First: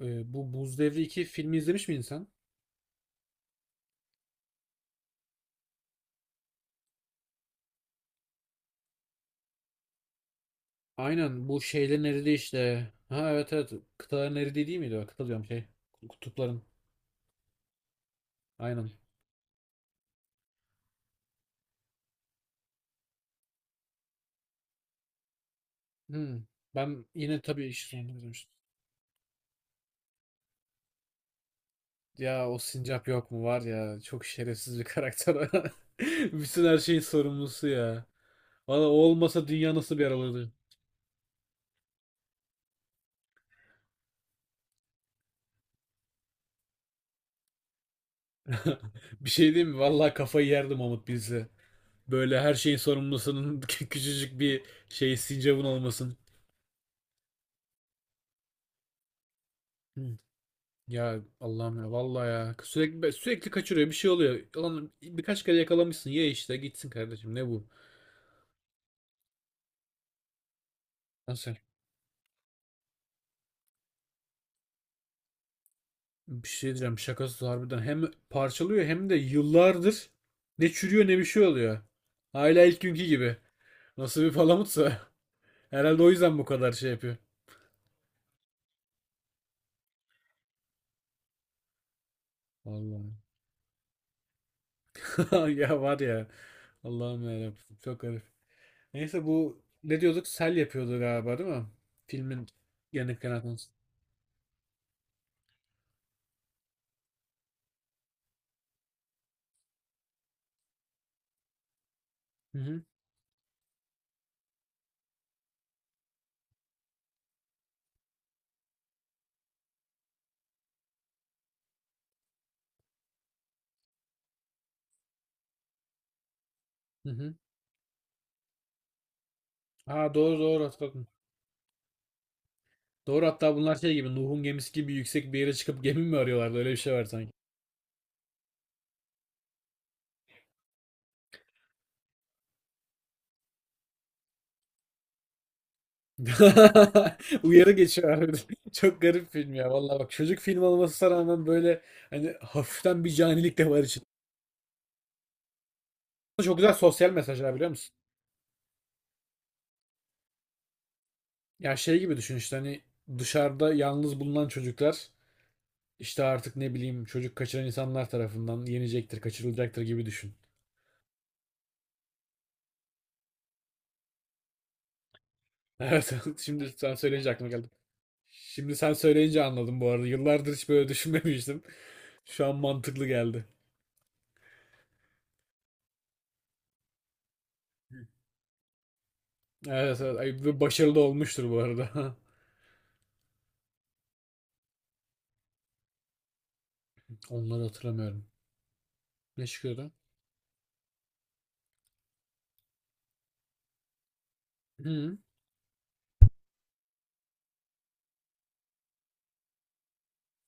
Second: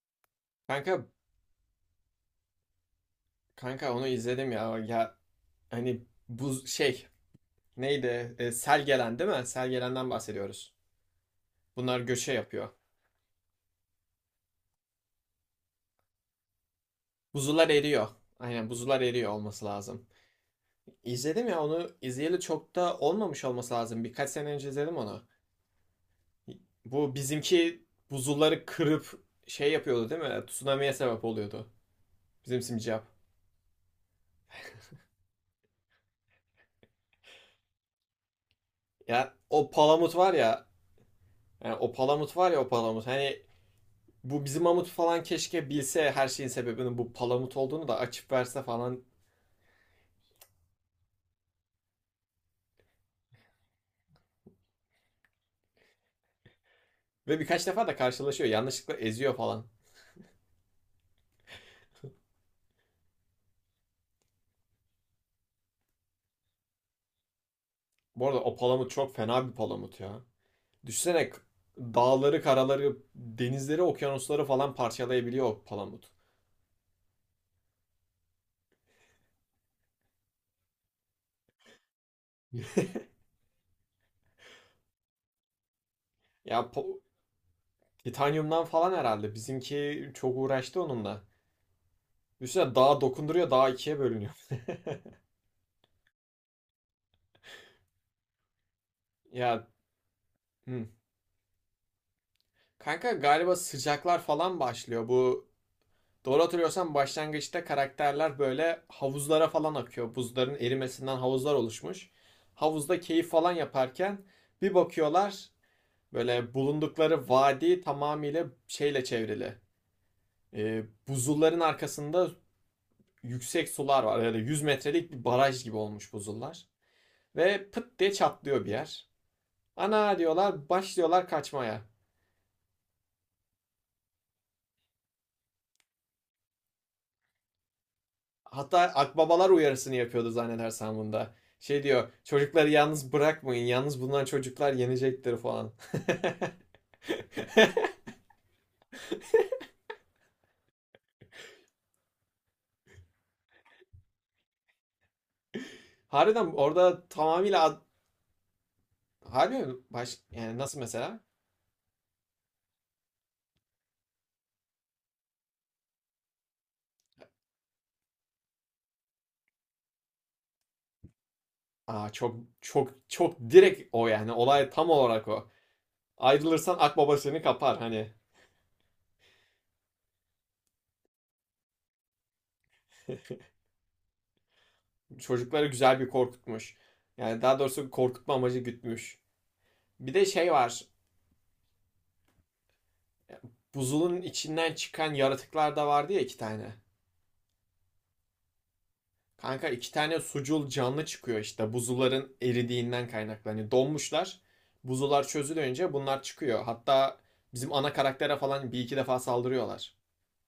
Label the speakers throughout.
Speaker 1: Bu Buz Devri
Speaker 2: Kanka
Speaker 1: 2 filmi izlemiş miydin sen?
Speaker 2: kanka, onu izledim ya. Ya hani bu şey, neydi? Sel gelen değil mi? Sel gelenden bahsediyoruz.
Speaker 1: Aynen bu
Speaker 2: Bunlar
Speaker 1: şeylerin
Speaker 2: göçe
Speaker 1: eridiği
Speaker 2: yapıyor.
Speaker 1: işte. Ha, evet, evet, kıtaların eridiği değil miydi? O? Kıta diyorum şey. Kutupların.
Speaker 2: Buzullar eriyor. Aynen,
Speaker 1: Aynen.
Speaker 2: buzullar eriyor olması lazım. İzledim ya, onu izleyeli çok da olmamış olması lazım. Birkaç sene önce izledim onu.
Speaker 1: Hmm. Ben
Speaker 2: Bu
Speaker 1: yine tabii
Speaker 2: bizimki
Speaker 1: iş sonunda izlemiştim.
Speaker 2: buzulları kırıp şey yapıyordu değil mi? Tsunami'ye sebep oluyordu.
Speaker 1: Ya o
Speaker 2: Bizim simcap.
Speaker 1: sincap yok mu var ya, çok şerefsiz bir karakter. Bütün her şeyin sorumlusu ya. Valla o
Speaker 2: Ya,
Speaker 1: olmasa
Speaker 2: o
Speaker 1: dünya nasıl bir yer
Speaker 2: palamut var
Speaker 1: olurdu?
Speaker 2: ya. Yani o palamut var ya, o palamut. Hani bu bizim Mamut falan keşke bilse her şeyin sebebinin bu palamut olduğunu da açıp verse falan.
Speaker 1: Bir şey diyeyim mi? Valla kafayı yerdim Mahmut bilse. Böyle her şeyin sorumlusunun küçücük bir şey sincapın olmasın.
Speaker 2: Ve birkaç defa da karşılaşıyor. Yanlışlıkla eziyor falan.
Speaker 1: Hmm. Ya Allah'ım ya, vallahi ya sürekli sürekli kaçırıyor, bir şey oluyor. Lan birkaç kere yakalamışsın, ye işte gitsin kardeşim, ne bu?
Speaker 2: Bu arada, o palamut çok fena bir palamut ya. Düşünsene,
Speaker 1: Nasıl?
Speaker 2: dağları, karaları, denizleri, okyanusları falan parçalayabiliyor o palamut.
Speaker 1: Bir şey diyeceğim, şakasız harbiden hem parçalıyor hem de yıllardır ne çürüyor ne bir şey oluyor. Hala ilk günkü gibi. Nasıl bir palamutsa. Herhalde o yüzden bu
Speaker 2: Ya
Speaker 1: kadar şey
Speaker 2: po-
Speaker 1: yapıyor.
Speaker 2: Titanyumdan falan herhalde. Bizimki çok uğraştı onunla. Düşünsene, dağa
Speaker 1: Vallahi.
Speaker 2: dokunduruyor, dağ ikiye bölünüyor.
Speaker 1: Ya var ya. Allah'ım ya, çok garip. Neyse, bu
Speaker 2: Ya,
Speaker 1: ne diyorduk? Sel
Speaker 2: hı.
Speaker 1: yapıyordu galiba, değil mi? Filmin
Speaker 2: Kanka
Speaker 1: yanık
Speaker 2: galiba
Speaker 1: kanatını.
Speaker 2: sıcaklar falan başlıyor. Bu doğru hatırlıyorsam, başlangıçta karakterler böyle havuzlara falan akıyor. Buzların erimesinden havuzlar oluşmuş.
Speaker 1: Hı hı.
Speaker 2: Havuzda keyif falan yaparken bir bakıyorlar, böyle bulundukları vadi tamamıyla şeyle çevrili. Buzulların arkasında yüksek sular var. Yani 100 metrelik bir baraj gibi olmuş buzullar.
Speaker 1: Hı hı.
Speaker 2: Ve pıt diye çatlıyor bir yer.
Speaker 1: Ha
Speaker 2: Ana
Speaker 1: doğru doğru
Speaker 2: diyorlar,
Speaker 1: hatırladım.
Speaker 2: başlıyorlar kaçmaya.
Speaker 1: Doğru, hatta bunlar şey gibi, Nuh'un gemisi gibi yüksek bir yere çıkıp gemi mi arıyorlardı, öyle bir şey var sanki.
Speaker 2: Hatta akbabalar uyarısını yapıyordu zannedersem bunda. Şey diyor, çocukları yalnız bırakmayın. Yalnız bundan çocuklar yenecektir falan.
Speaker 1: Uyarı geçiyor. Çok garip film ya, vallahi bak çocuk film olmasına rağmen böyle hani hafiften bir canilik de var içinde.
Speaker 2: Harbiden
Speaker 1: Çok güzel
Speaker 2: orada
Speaker 1: sosyal mesajlar,
Speaker 2: tamamıyla
Speaker 1: biliyor musun?
Speaker 2: harbi. Baş, yani nasıl mesela?
Speaker 1: Ya şey gibi düşün işte, hani dışarıda yalnız bulunan çocuklar işte artık ne bileyim çocuk kaçıran insanlar tarafından yenecektir, kaçırılacaktır gibi düşün.
Speaker 2: Aa, çok çok çok direkt o yani. Olay tam olarak o.
Speaker 1: Evet, şimdi
Speaker 2: Ayrılırsan
Speaker 1: sen
Speaker 2: akbaba
Speaker 1: söyleyince
Speaker 2: seni
Speaker 1: aklıma geldi.
Speaker 2: kapar hani.
Speaker 1: Şimdi sen söyleyince anladım bu arada. Yıllardır hiç böyle düşünmemiştim. Şu an mantıklı geldi.
Speaker 2: Çocukları güzel bir korkutmuş. Yani daha doğrusu korkutma amacı gütmüş.
Speaker 1: Evet
Speaker 2: Bir
Speaker 1: evet.
Speaker 2: de
Speaker 1: Ay,
Speaker 2: şey
Speaker 1: ve
Speaker 2: var.
Speaker 1: başarılı da olmuştur bu arada.
Speaker 2: Buzulun içinden çıkan yaratıklar da vardı ya, iki tane.
Speaker 1: Onları hatırlamıyorum. Ne
Speaker 2: Kanka
Speaker 1: çıkıyordu?
Speaker 2: iki tane sucul canlı çıkıyor işte, buzulların eridiğinden kaynaklanıyor. Donmuşlar.
Speaker 1: Hı.
Speaker 2: Buzular çözülünce bunlar çıkıyor. Hatta bizim ana karaktere falan bir iki defa saldırıyorlar.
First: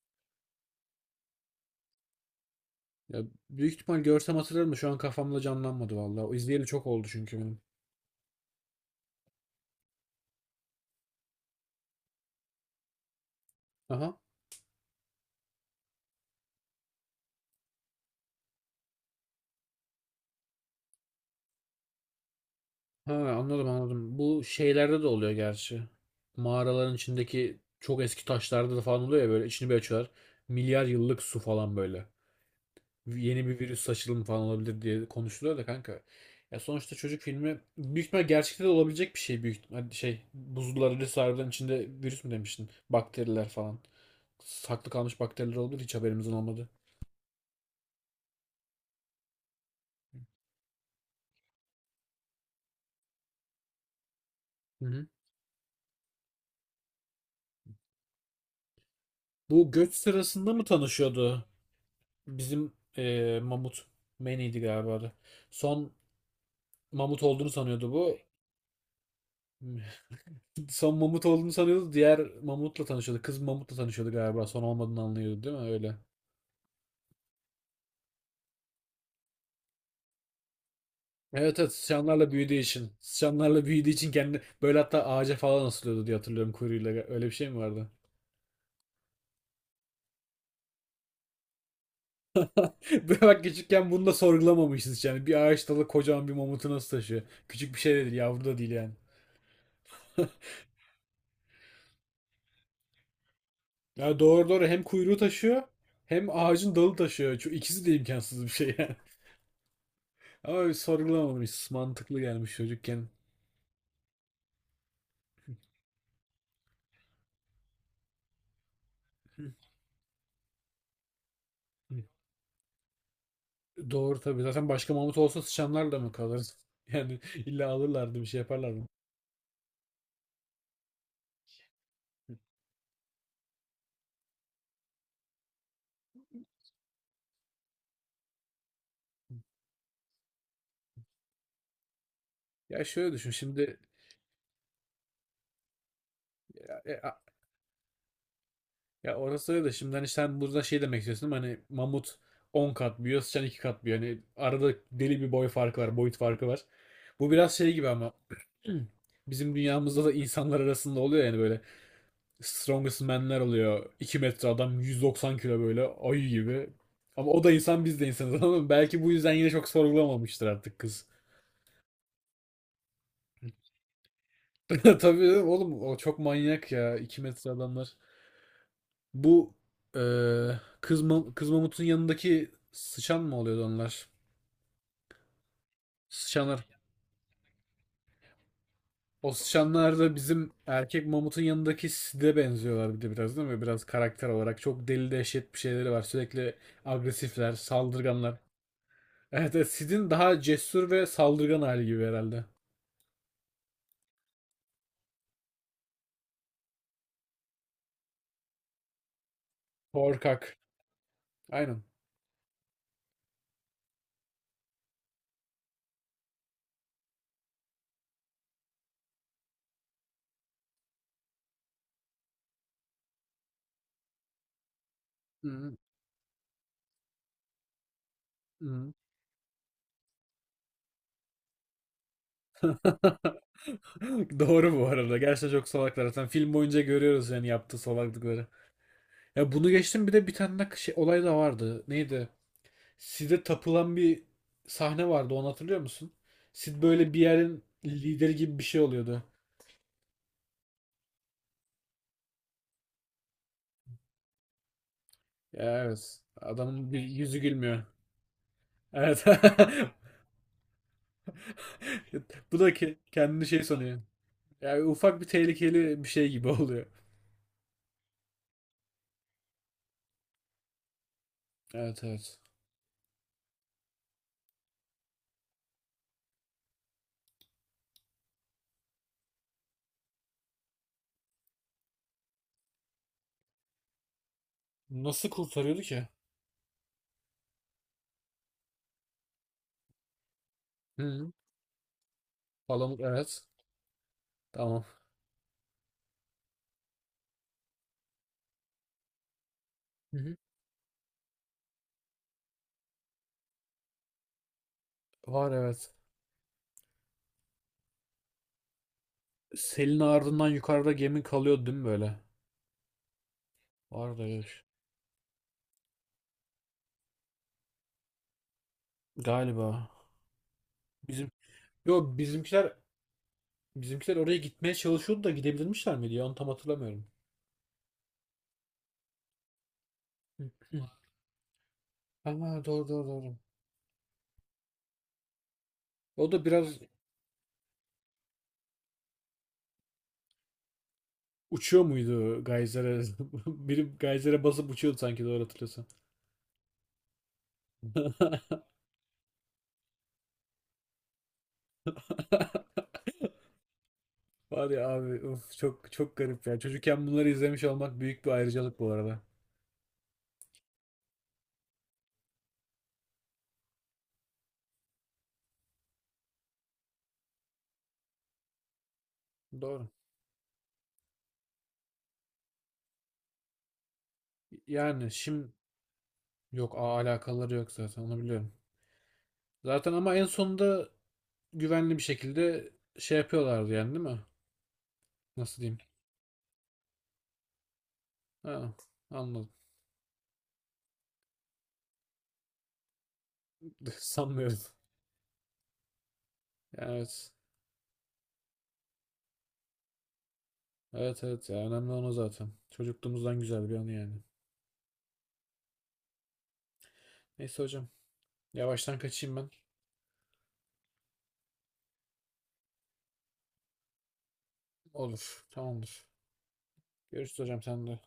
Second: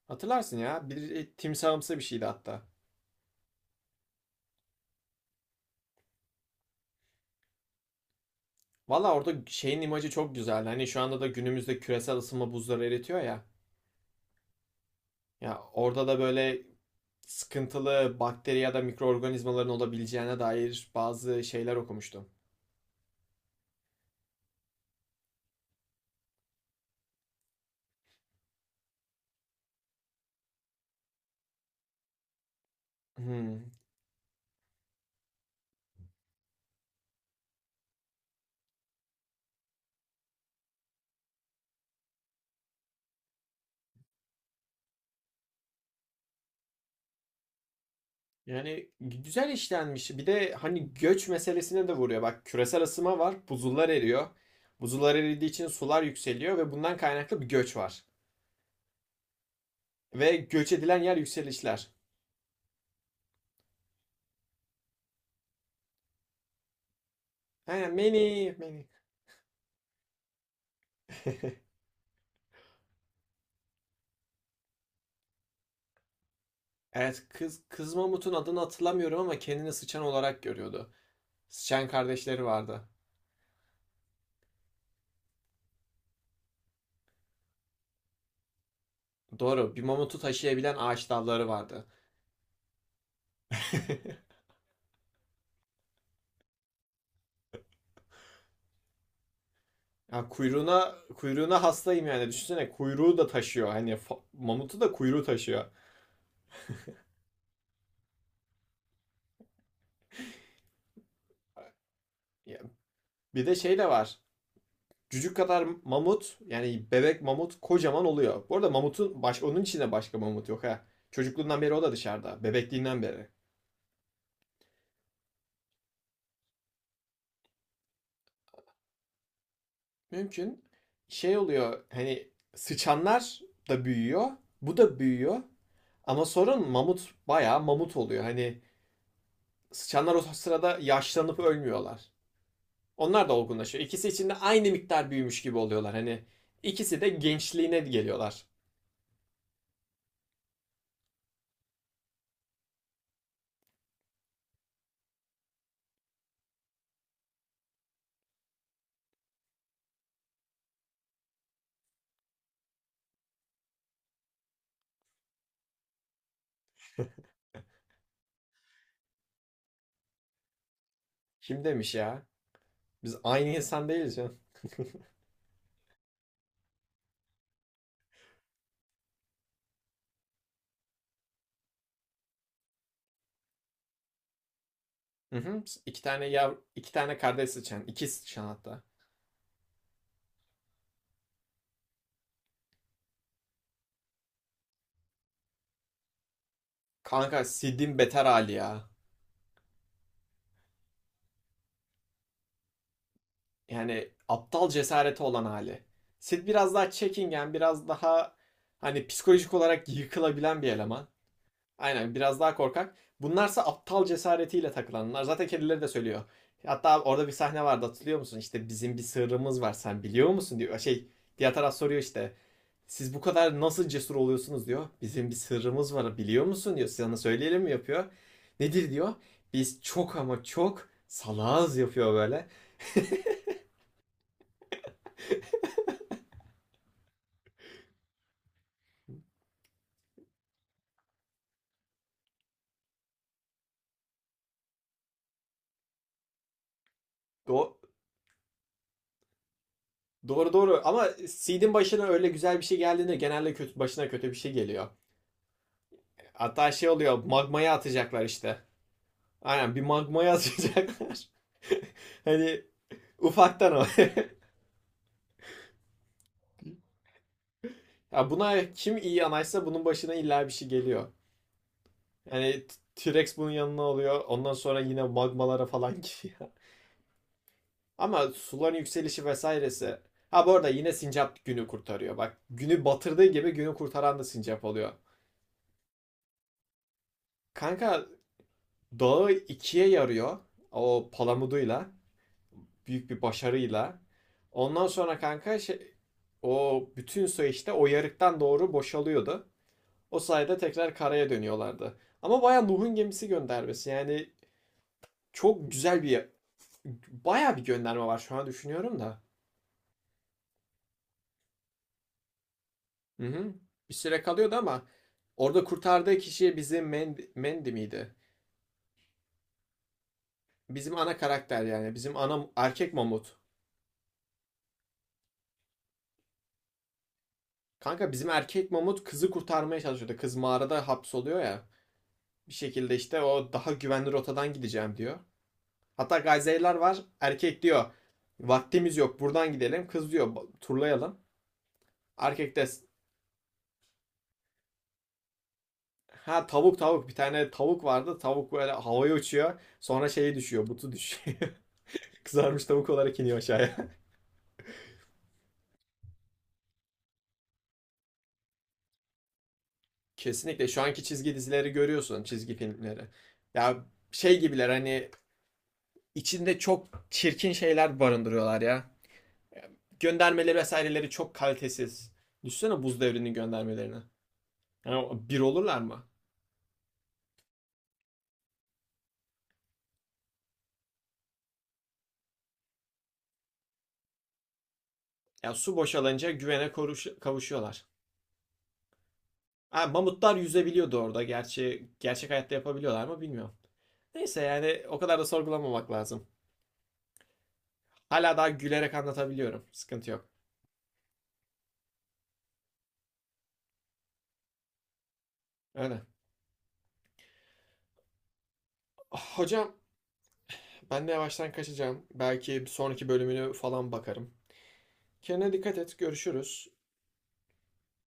Speaker 2: Hatırlarsın ya. Bir timsahımsı bir şeydi hatta.
Speaker 1: Ya, büyük ihtimal görsem hatırlarım da şu an kafamda canlanmadı vallahi. O izleyeli çok oldu çünkü benim.
Speaker 2: Valla orada şeyin imajı çok güzel. Hani şu anda da günümüzde küresel ısınma buzları eritiyor ya.
Speaker 1: Aha.
Speaker 2: Ya orada da böyle sıkıntılı bakteri ya da mikroorganizmaların olabileceğine dair bazı şeyler okumuştum.
Speaker 1: Ha, anladım anladım. Bu şeylerde de oluyor gerçi. Mağaraların içindeki çok eski taşlarda da falan oluyor ya, böyle içini bir açıyorlar. Milyar yıllık su falan böyle. Yeni bir
Speaker 2: Hmm.
Speaker 1: virüs saçılımı falan olabilir diye konuşuluyor da kanka. Ya sonuçta çocuk filmi, büyük ihtimal gerçekte de olabilecek bir şey. Şey, buzullar öyle harbiden içinde virüs mü demiştin? Bakteriler falan. Saklı kalmış bakteriler olabilir, hiç haberimizin olmadı.
Speaker 2: Yani güzel işlenmiş. Bir de hani göç meselesine de vuruyor. Bak, küresel ısınma var, buzullar eriyor.
Speaker 1: Hı hı.
Speaker 2: Buzullar eridiği için sular yükseliyor ve bundan kaynaklı bir göç var.
Speaker 1: Bu göç
Speaker 2: Ve
Speaker 1: sırasında mı
Speaker 2: göç edilen yer
Speaker 1: tanışıyordu
Speaker 2: yükselişler.
Speaker 1: bizim Mamut? Manny'di galiba adı. Son Mamut olduğunu
Speaker 2: He,
Speaker 1: sanıyordu bu.
Speaker 2: many, many.
Speaker 1: Son Mamut olduğunu sanıyordu. Diğer Mamut'la tanışıyordu. Kız Mamut'la tanışıyordu galiba. Son olmadığını anlıyordu, değil mi? Öyle.
Speaker 2: Evet, kız mamutun adını hatırlamıyorum ama kendini sıçan olarak görüyordu.
Speaker 1: Evet evet,
Speaker 2: Sıçan
Speaker 1: sıçanlarla
Speaker 2: kardeşleri
Speaker 1: büyüdüğü
Speaker 2: vardı.
Speaker 1: için. Sıçanlarla büyüdüğü için kendi böyle hatta ağaca falan asılıyordu diye hatırlıyorum, kuyruğuyla. Öyle bir şey mi vardı?
Speaker 2: Doğru, bir mamutu taşıyabilen ağaç dalları vardı.
Speaker 1: Bak, küçükken bunu da sorgulamamışız yani. Bir ağaç dalı kocaman bir mamutu nasıl taşıyor? Küçük bir şey de değil, yavru da değil yani.
Speaker 2: Ya, kuyruğuna hastayım yani. Düşünsene, kuyruğu da taşıyor. Hani
Speaker 1: Ya doğru doğru,
Speaker 2: mamutu
Speaker 1: hem
Speaker 2: da
Speaker 1: kuyruğu
Speaker 2: kuyruğu
Speaker 1: taşıyor
Speaker 2: taşıyor.
Speaker 1: hem ağacın dalı taşıyor. Şu ikisi de imkansız bir şey yani. Ama biz sorgulamamışız. Mantıklı gelmiş çocukken.
Speaker 2: Bir de şey de var. Cücük kadar mamut, yani bebek mamut kocaman oluyor. Bu arada mamutun baş, onun içinde başka mamut yok ha. Çocukluğundan beri o da
Speaker 1: Hı.
Speaker 2: dışarıda. Bebekliğinden beri.
Speaker 1: Doğru tabii. Zaten başka mamut olsa sıçanlar da mı kalır? Yani illa alırlardı, bir şey yaparlardı.
Speaker 2: Mümkün. Şey oluyor, hani sıçanlar da büyüyor. Bu da büyüyor. Ama sorun, mamut bayağı mamut oluyor. Hani sıçanlar o sırada yaşlanıp ölmüyorlar.
Speaker 1: Ya şöyle
Speaker 2: Onlar
Speaker 1: düşün
Speaker 2: da
Speaker 1: şimdi.
Speaker 2: olgunlaşıyor. İkisi içinde aynı miktar büyümüş gibi oluyorlar. Hani ikisi de gençliğine geliyorlar.
Speaker 1: Ya orası öyle de, şimdi hani sen burada şey demek istiyorsun ama hani mamut 10 kat büyüyor, sıçan 2 kat büyüyor. Hani arada deli bir boy farkı var, boyut farkı var. Bu biraz şey gibi ama bizim dünyamızda da insanlar arasında oluyor yani, böyle strongest man'ler oluyor. 2 metre adam 190 kilo, böyle ayı gibi. Ama o da insan biz de insanız ama belki bu yüzden yine çok sorgulamamıştır artık kız.
Speaker 2: Kim demiş ya? Biz aynı insan değiliz ya.
Speaker 1: Tabii oğlum, o çok manyak ya 2 metre adamlar. Bu kız, kız mamutun yanındaki sıçan mı oluyordu onlar?
Speaker 2: Hı hı. İki tane yav,
Speaker 1: Sıçanlar.
Speaker 2: iki tane kardeş sıçan, iki sıçan hatta.
Speaker 1: O sıçanlar da bizim erkek mamutun yanındaki side benziyorlar bir de biraz, değil mi? Biraz karakter olarak. Çok deli dehşet bir şeyleri var. Sürekli
Speaker 2: Kanka
Speaker 1: agresifler,
Speaker 2: Sid'in beter
Speaker 1: saldırganlar.
Speaker 2: hali ya.
Speaker 1: Evet, evet, Sid'in daha cesur ve saldırgan hali gibi herhalde.
Speaker 2: Yani aptal cesareti olan hali. Sid biraz daha çekingen, biraz daha hani psikolojik olarak
Speaker 1: Korkak.
Speaker 2: yıkılabilen bir eleman.
Speaker 1: Aynen.
Speaker 2: Aynen, biraz daha korkak. Bunlarsa aptal cesaretiyle takılanlar. Zaten kedileri de söylüyor. Hatta orada bir sahne vardı, hatırlıyor musun? İşte bizim bir sırrımız var, sen biliyor musun diyor. Şey, diğer taraf soruyor işte. Siz bu kadar nasıl cesur oluyorsunuz diyor. Bizim bir
Speaker 1: Hı hı.
Speaker 2: sırrımız var biliyor musun diyor. Sana söyleyelim mi yapıyor. Nedir diyor. Biz çok ama çok salağız yapıyor böyle.
Speaker 1: Doğru bu arada. Gerçekten çok salaklar. Zaten film boyunca görüyoruz yani, yaptığı salaklıkları. Ya bunu geçtim, bir de bir tane de şey, olay da vardı. Neydi? Sid'e tapılan bir sahne vardı, onu hatırlıyor musun? Sid böyle bir yerin
Speaker 2: Do-
Speaker 1: lideri gibi bir şey oluyordu.
Speaker 2: doğru doğru, ama Seed'in başına öyle güzel bir şey geldiğinde genelde kötü, başına kötü bir şey geliyor.
Speaker 1: Ya evet.
Speaker 2: Hatta şey
Speaker 1: Adamın bir
Speaker 2: oluyor,
Speaker 1: yüzü
Speaker 2: magmaya
Speaker 1: gülmüyor.
Speaker 2: atacaklar işte.
Speaker 1: Evet.
Speaker 2: Aynen, bir magmaya atacaklar.
Speaker 1: Bu
Speaker 2: Hani
Speaker 1: da kendini şey
Speaker 2: ufaktan o.
Speaker 1: sanıyor. Yani ufak bir tehlikeli bir şey gibi oluyor.
Speaker 2: Ya buna kim iyi anaysa, bunun başına illa bir şey geliyor.
Speaker 1: Evet evet.
Speaker 2: Yani T- rex bunun yanına oluyor. Ondan sonra yine magmalara falan giriyor. Ama suların yükselişi vesairesi. Ha, bu arada yine sincap günü kurtarıyor. Bak, günü batırdığı gibi günü kurtaran da sincap oluyor.
Speaker 1: Nasıl kurtarıyordu ki?
Speaker 2: Kanka dağı ikiye yarıyor. O
Speaker 1: Hı.
Speaker 2: palamuduyla.
Speaker 1: Falan
Speaker 2: Büyük bir
Speaker 1: evet.
Speaker 2: başarıyla.
Speaker 1: Tamam.
Speaker 2: Ondan sonra kanka şey, o bütün su işte o yarıktan doğru boşalıyordu.
Speaker 1: Hı
Speaker 2: O
Speaker 1: hı.
Speaker 2: sayede tekrar karaya dönüyorlardı. Ama bayağı Nuh'un gemisi göndermesi. Yani
Speaker 1: Var
Speaker 2: çok
Speaker 1: evet.
Speaker 2: güzel bir, bayağı bir gönderme var şu an düşünüyorum da.
Speaker 1: Selin ardından yukarıda gemi kalıyordu, değil mi böyle?
Speaker 2: Hı hı. Bir süre
Speaker 1: Vardı
Speaker 2: kalıyordu
Speaker 1: evet.
Speaker 2: ama orada kurtardığı kişi bizim Mandy miydi?
Speaker 1: Galiba.
Speaker 2: Bizim ana
Speaker 1: Bizim
Speaker 2: karakter yani.
Speaker 1: Yo
Speaker 2: Bizim ana
Speaker 1: bizimkiler
Speaker 2: erkek mamut.
Speaker 1: Bizimkiler oraya gitmeye çalışıyordu da gidebilirmişler miydi ya? Onu tam hatırlamıyorum.
Speaker 2: Kanka bizim erkek mamut kızı kurtarmaya çalışıyordu. Kız mağarada hapsoluyor ya. Bir
Speaker 1: Ama doğru
Speaker 2: şekilde
Speaker 1: doğru
Speaker 2: işte,
Speaker 1: doğru.
Speaker 2: o daha güvenli rotadan gideceğim diyor. Hatta
Speaker 1: O da
Speaker 2: gazeteciler
Speaker 1: biraz
Speaker 2: var. Erkek diyor, vaktimiz yok buradan gidelim. Kız diyor, "Ba- turlayalım."
Speaker 1: uçuyor muydu
Speaker 2: Erkek de
Speaker 1: Geyser'e? Biri Geyser'e basıp uçuyordu sanki, doğru hatırlıyorsam.
Speaker 2: ha, tavuk, bir tane tavuk vardı. Tavuk böyle havaya uçuyor. Sonra şeyi düşüyor. Butu düşüyor. Kızarmış tavuk olarak iniyor aşağıya.
Speaker 1: Var ya abi, of, çok çok garip ya. Çocukken bunları izlemiş olmak büyük bir ayrıcalık bu arada.
Speaker 2: Kesinlikle, şu anki çizgi dizileri görüyorsun, çizgi filmleri. Ya şey gibiler hani, içinde çok çirkin şeyler barındırıyorlar ya.
Speaker 1: Doğru.
Speaker 2: Göndermeleri vesaireleri çok kalitesiz. Düşünsene buz devrinin göndermelerini. Yani
Speaker 1: Yani
Speaker 2: bir
Speaker 1: şimdi
Speaker 2: olurlar mı?
Speaker 1: yok, alakaları yok zaten, onu biliyorum. Zaten ama en sonunda güvenli bir şekilde şey yapıyorlardı yani, değil mi?
Speaker 2: Ya
Speaker 1: Nasıl
Speaker 2: su
Speaker 1: diyeyim?
Speaker 2: boşalınca güvene, koruş kavuşuyorlar.
Speaker 1: Ha, anladım.
Speaker 2: Ha, mamutlar yüzebiliyordu orada. Gerçi gerçek hayatta yapabiliyorlar mı bilmiyorum. Neyse,
Speaker 1: Sanmıyorum.
Speaker 2: yani o kadar da sorgulamamak lazım.
Speaker 1: Yani evet.
Speaker 2: Hala daha gülerek anlatabiliyorum. Sıkıntı yok.
Speaker 1: Evet evet, ya önemli olan o zaten. Çocukluğumuzdan güzel bir anı yani.
Speaker 2: Öyle.
Speaker 1: Neyse hocam, yavaştan kaçayım ben.
Speaker 2: Hocam, ben de yavaştan kaçacağım. Belki sonraki bölümünü falan bakarım.
Speaker 1: Olur,
Speaker 2: Kendine dikkat et.
Speaker 1: tamamdır.
Speaker 2: Görüşürüz.
Speaker 1: Görüşürüz hocam, sen de.